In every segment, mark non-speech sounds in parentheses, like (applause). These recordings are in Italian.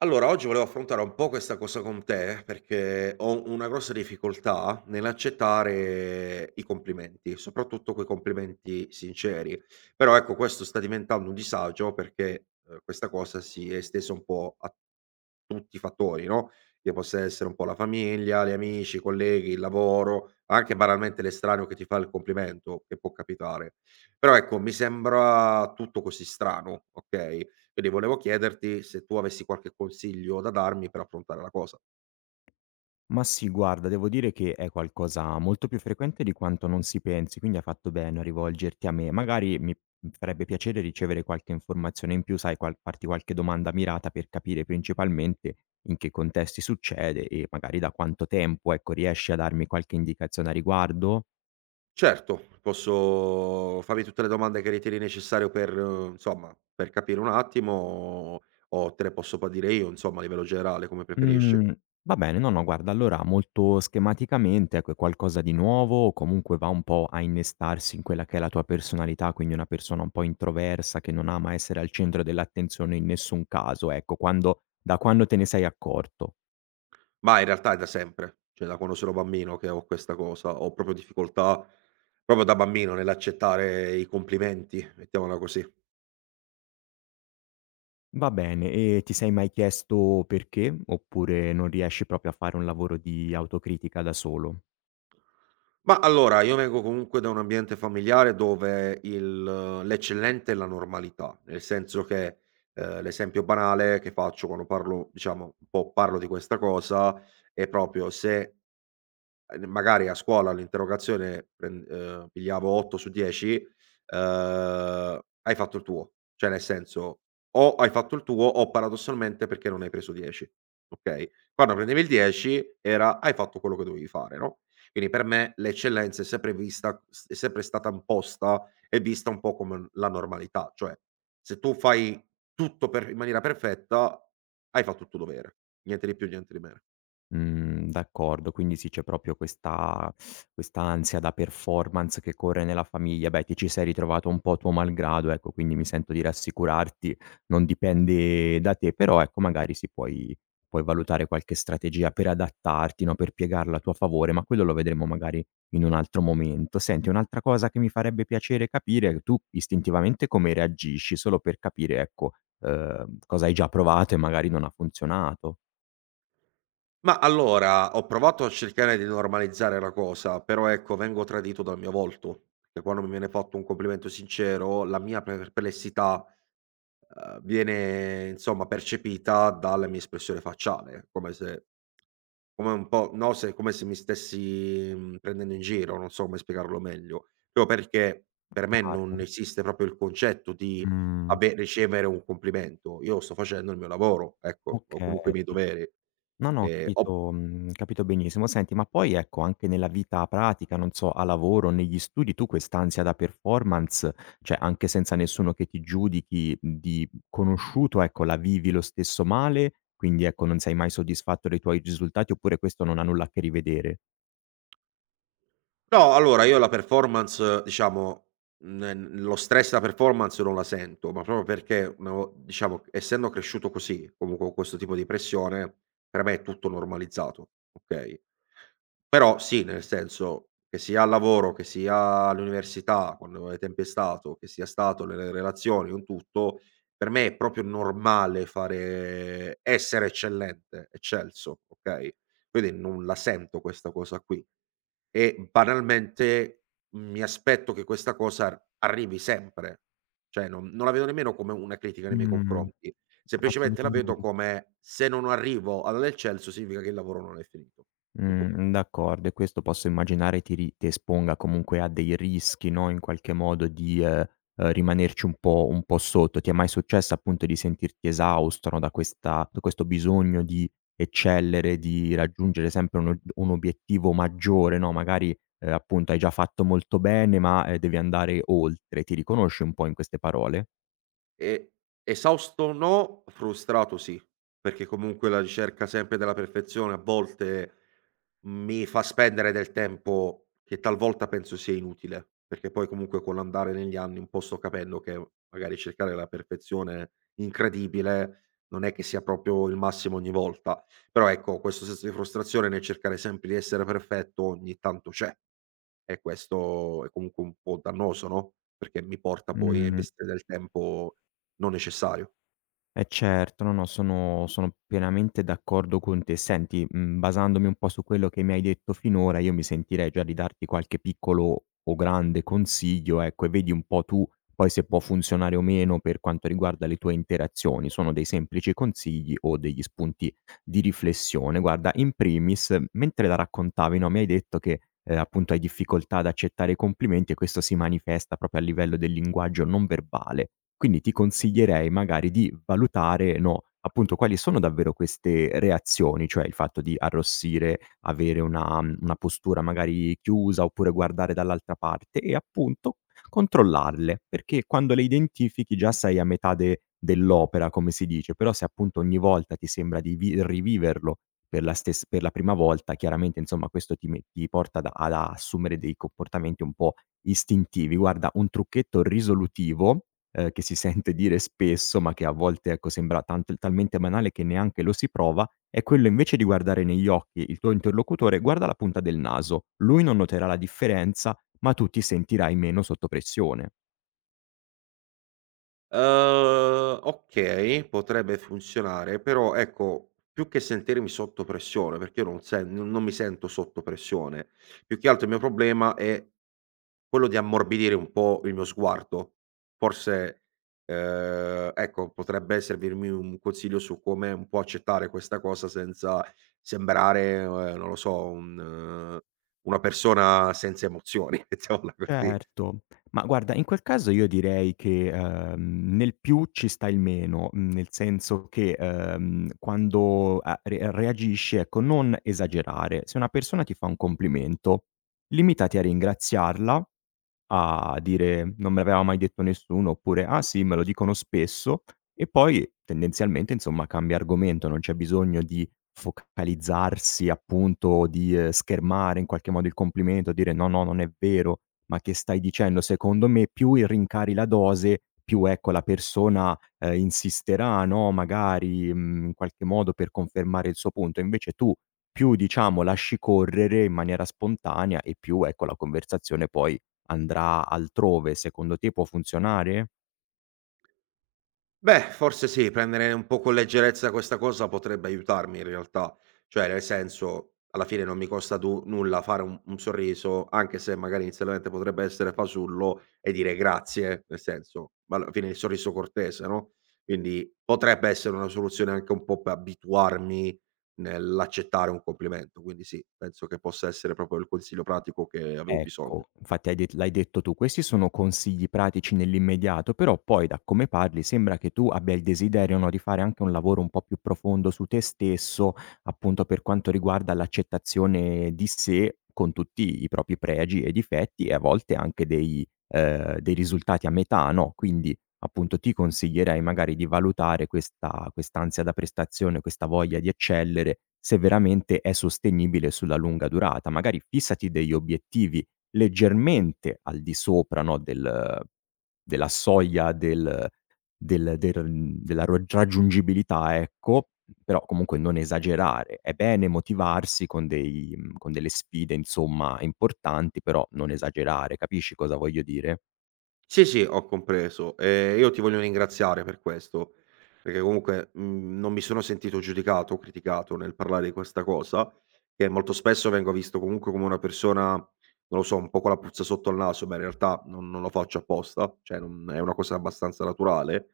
Allora, oggi volevo affrontare un po' questa cosa con te, perché ho una grossa difficoltà nell'accettare i complimenti, soprattutto quei complimenti sinceri. Però ecco, questo sta diventando un disagio perché questa cosa si è estesa un po' a tutti i fattori, no? Che possa essere un po' la famiglia, gli amici, i colleghi, il lavoro, anche banalmente l'estraneo che ti fa il complimento, che può capitare. Però ecco, mi sembra tutto così strano, ok? Quindi volevo chiederti se tu avessi qualche consiglio da darmi per affrontare la cosa. Ma sì, guarda, devo dire che è qualcosa molto più frequente di quanto non si pensi, quindi hai fatto bene a rivolgerti a me. Magari mi farebbe piacere ricevere qualche informazione in più, sai, farti qualche domanda mirata per capire principalmente in che contesti succede e magari da quanto tempo, ecco, riesci a darmi qualche indicazione a riguardo? Certo, posso farmi tutte le domande che ritieni necessario per, insomma, per capire un attimo o te le posso poi dire io, insomma, a livello generale, come preferisci. Mhmm, va bene, no, no, guarda, allora molto schematicamente, ecco, è qualcosa di nuovo, o comunque va un po' a innestarsi in quella che è la tua personalità, quindi una persona un po' introversa che non ama essere al centro dell'attenzione in nessun caso, ecco, quando da quando te ne sei accorto. Ma in realtà è da sempre, cioè da quando sono bambino che ho questa cosa, ho proprio difficoltà proprio da bambino nell'accettare i complimenti, mettiamola così. Va bene, e ti sei mai chiesto perché? Oppure non riesci proprio a fare un lavoro di autocritica da solo? Ma allora, io vengo comunque da un ambiente familiare dove il l'eccellente è la normalità, nel senso che, l'esempio banale che faccio quando parlo diciamo, un po' parlo di questa cosa, è proprio se n magari a scuola l'interrogazione pren pigliavo 8 su 10, hai fatto il tuo. Cioè nel senso, o hai fatto il tuo o paradossalmente perché non hai preso 10, okay? Quando prendevi il 10 era: hai fatto quello che dovevi fare, no? Quindi per me l'eccellenza è sempre vista s è sempre stata imposta e vista un po' come n la normalità, cioè se tu fai tutto per in maniera perfetta, hai fatto il tuo dovere, niente di più, niente di meno. Mhmm, d'accordo. Quindi sì, c'è proprio questa quest'ansia da performance che corre nella famiglia. Beh, ti ci sei ritrovato un po' a tuo malgrado, ecco, quindi mi sento di rassicurarti, non dipende da te, però ecco magari sì, puoi valutare qualche strategia per adattarti, no, per piegarla a tuo favore, ma quello lo vedremo magari in un altro momento. Senti, un'altra cosa che mi farebbe piacere capire, è tu istintivamente come reagisci, solo per capire, ecco, cosa hai già provato e magari non ha funzionato. Ma allora, ho provato a cercare di normalizzare la cosa, però ecco, vengo tradito dal mio volto, perché quando mi viene fatto un complimento sincero, la mia perplessità, viene insomma percepita dalla mia espressione facciale, come se come un po' no, se come se mi stessi, prendendo in giro, non so come spiegarlo meglio. Proprio perché per me Chiaro. non esiste proprio il concetto di Mh. ave ricevere un complimento. Io sto facendo il mio lavoro, ecco, o Okay. comunque i miei doveri, No, no, ho ho capito mhmm, capito benissimo. Senti, ma poi ecco, anche nella vita pratica, non so, a lavoro, negli studi, tu quest'ansia da performance, cioè anche senza nessuno che ti giudichi di conosciuto, ecco, la vivi lo stesso male? Quindi ecco, non sei mai soddisfatto dei tuoi risultati, oppure questo non ha nulla a che rivedere? No, allora io la performance diciamo, lo stress da performance non la sento, ma proprio perché una vo diciamo essendo cresciuto così, comunque con questo tipo di pressione, per me è tutto normalizzato, okay? Però sì, nel senso, che sia al lavoro, che sia all'università, quando ai tempi è stato, che sia stato nelle relazioni, in tutto, per me è proprio normale fare essere eccellente, eccelso, okay? Quindi non la sento questa cosa qui. E banalmente mi aspetto che questa cosa ar arrivi sempre. Cioè non la vedo nemmeno come una critica nei miei Mh, confronti, semplicemente la vedo assolutamente. come: se non arrivo alla del Chelsea significa che il lavoro non è finito. Tutto qui. D'accordo, e questo posso immaginare ti esponga comunque a dei rischi, no, in qualche modo di, rimanerci un po' sotto. Ti è mai successo appunto di sentirti esausto, no, da questa da questo bisogno di eccellere, di raggiungere sempre un o un obiettivo maggiore, no, magari, appunto hai già fatto molto bene ma, devi andare oltre. Ti riconosci un po' in queste parole? E esausto no, frustrato sì, perché comunque la ricerca sempre della perfezione a volte mi fa spendere del tempo che talvolta penso sia inutile, perché poi comunque con l'andare negli anni un po' sto capendo che magari cercare la perfezione incredibile non è che sia proprio il massimo ogni volta. Però ecco, questo senso di frustrazione nel cercare sempre di essere perfetto ogni tanto c'è. E questo è comunque un po' dannoso, no, perché mi porta poi a Mh. investire del tempo non necessario. Eh certo, no, no, sono pienamente d'accordo con te. Senti, mhmm, basandomi un po' su quello che mi hai detto finora, io mi sentirei già di darti qualche piccolo o grande consiglio, ecco, e vedi un po' tu poi se può funzionare o meno per quanto riguarda le tue interazioni. Sono dei semplici consigli o degli spunti di riflessione. Guarda, in primis, mentre la raccontavi, no, mi hai detto che, appunto hai difficoltà ad accettare i complimenti e questo si manifesta proprio a livello del linguaggio non verbale. Quindi ti consiglierei magari di valutare, no, appunto quali sono davvero queste reazioni, cioè il fatto di arrossire, avere una mhmm, una postura magari chiusa oppure guardare dall'altra parte e appunto controllarle, perché quando le identifichi già sei a metà de dell'opera, come si dice, però se appunto ogni volta ti sembra di vi riviverlo per la prima volta, chiaramente insomma questo ti porta ad assumere dei comportamenti un po' istintivi. Guarda, un trucchetto risolutivo, che si (laughs) sente dire spesso, ma che a volte, ecco, sembra tant talmente banale che neanche lo si prova, è quello invece di guardare negli occhi il tuo interlocutore, guarda la punta del naso. Lui non noterà la differenza, ma tu ti sentirai meno sotto pressione. Okay, potrebbe funzionare, però ecco, più che sentirmi sotto pressione, perché io non mi sento sotto pressione, più che altro il mio problema è quello di ammorbidire un po' il mio sguardo. Forse, ecco, potrebbe servirmi un consiglio su come un po' accettare questa cosa senza sembrare, non lo so, un una persona senza emozioni, (laughs) mettiamola così. Certo, ma guarda in quel caso io direi che, nel più ci sta il meno, mhmm, nel senso che, quando a re reagisci, ecco, non esagerare. Se una persona ti fa un complimento, limitati a ringraziarla a dire: "Non me l'aveva mai detto nessuno" oppure: "Ah sì, me lo dicono spesso" e poi tendenzialmente, insomma, cambia argomento, non c'è bisogno di focalizzarsi appunto o di, schermare in qualche modo il complimento, dire: "No, no, non è vero, ma che stai dicendo?" Secondo me più rincari la dose, più ecco la persona, insisterà, no, magari, mhmm, in qualche modo per confermare il suo punto. Invece tu più diciamo lasci correre in maniera spontanea e più ecco la conversazione poi andrà altrove, secondo te può funzionare? Beh, forse sì, prendere un po' con leggerezza questa cosa potrebbe aiutarmi in realtà. Cioè, nel senso, alla fine non mi costa du nulla fare un sorriso, anche se magari inizialmente potrebbe essere fasullo, e dire grazie, nel senso, ma alla fine il sorriso cortese, no, quindi potrebbe essere una soluzione anche un po' per abituarmi nell'accettare un complimento, quindi sì, penso che possa essere proprio il consiglio pratico che avevo bisogno. Ecco, infatti hai det l'hai detto tu, questi sono consigli pratici nell'immediato, però poi da come parli sembra che tu abbia il desiderio, no, di fare anche un lavoro un po' più profondo su te stesso, appunto per quanto riguarda l'accettazione di sé con tutti i propri pregi e difetti e a volte anche dei risultati a metà, no, quindi appunto ti consiglierei magari di valutare questa quest'ansia da prestazione, questa voglia di eccellere, se veramente è sostenibile sulla lunga durata. Magari fissati degli obiettivi leggermente al di sopra, no, della soglia del mhmm, della ro raggiungibilità, ecco, però comunque non esagerare. È bene motivarsi con dei mhmm, con delle sfide, insomma, importanti, però non esagerare. Capisci cosa voglio dire? Sì, sì, ho compreso. Io ti voglio ringraziare per questo, perché comunque, non mi sono sentito giudicato o criticato nel parlare di questa cosa, che molto spesso vengo visto comunque come una persona, non lo so, un po' con la puzza sotto al naso, ma in realtà non lo faccio apposta, cioè non è una cosa abbastanza naturale.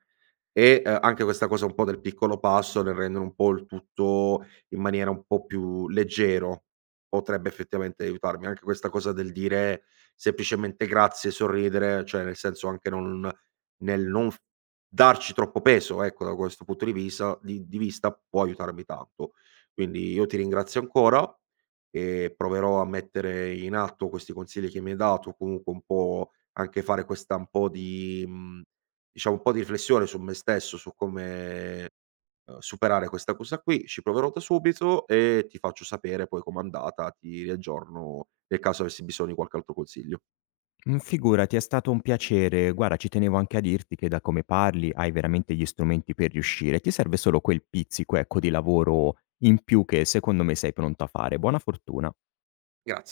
E, anche questa cosa un po' del piccolo passo nel rendere un po' il tutto in maniera un po' più leggero, potrebbe effettivamente aiutarmi. Anche questa cosa del dire semplicemente grazie, sorridere, cioè nel senso anche non nel non f darci troppo peso, ecco, da questo punto di visa di vista può aiutarmi tanto. Quindi io ti ringrazio ancora e proverò a mettere in atto questi consigli che mi hai dato, comunque un po' anche fare questa un po' di diciamo un po' di riflessione su me stesso, su come, superare questa cosa qui. Ci proverò da subito e ti faccio sapere poi com'è andata, ti riaggiorno nel caso avessi bisogno di qualche altro consiglio. Figurati, è stato un piacere. Guarda, ci tenevo anche a dirti che da come parli hai veramente gli strumenti per riuscire. Ti serve solo quel pizzico, ecco, di lavoro in più che secondo me sei pronto a fare. Buona fortuna. Grazie.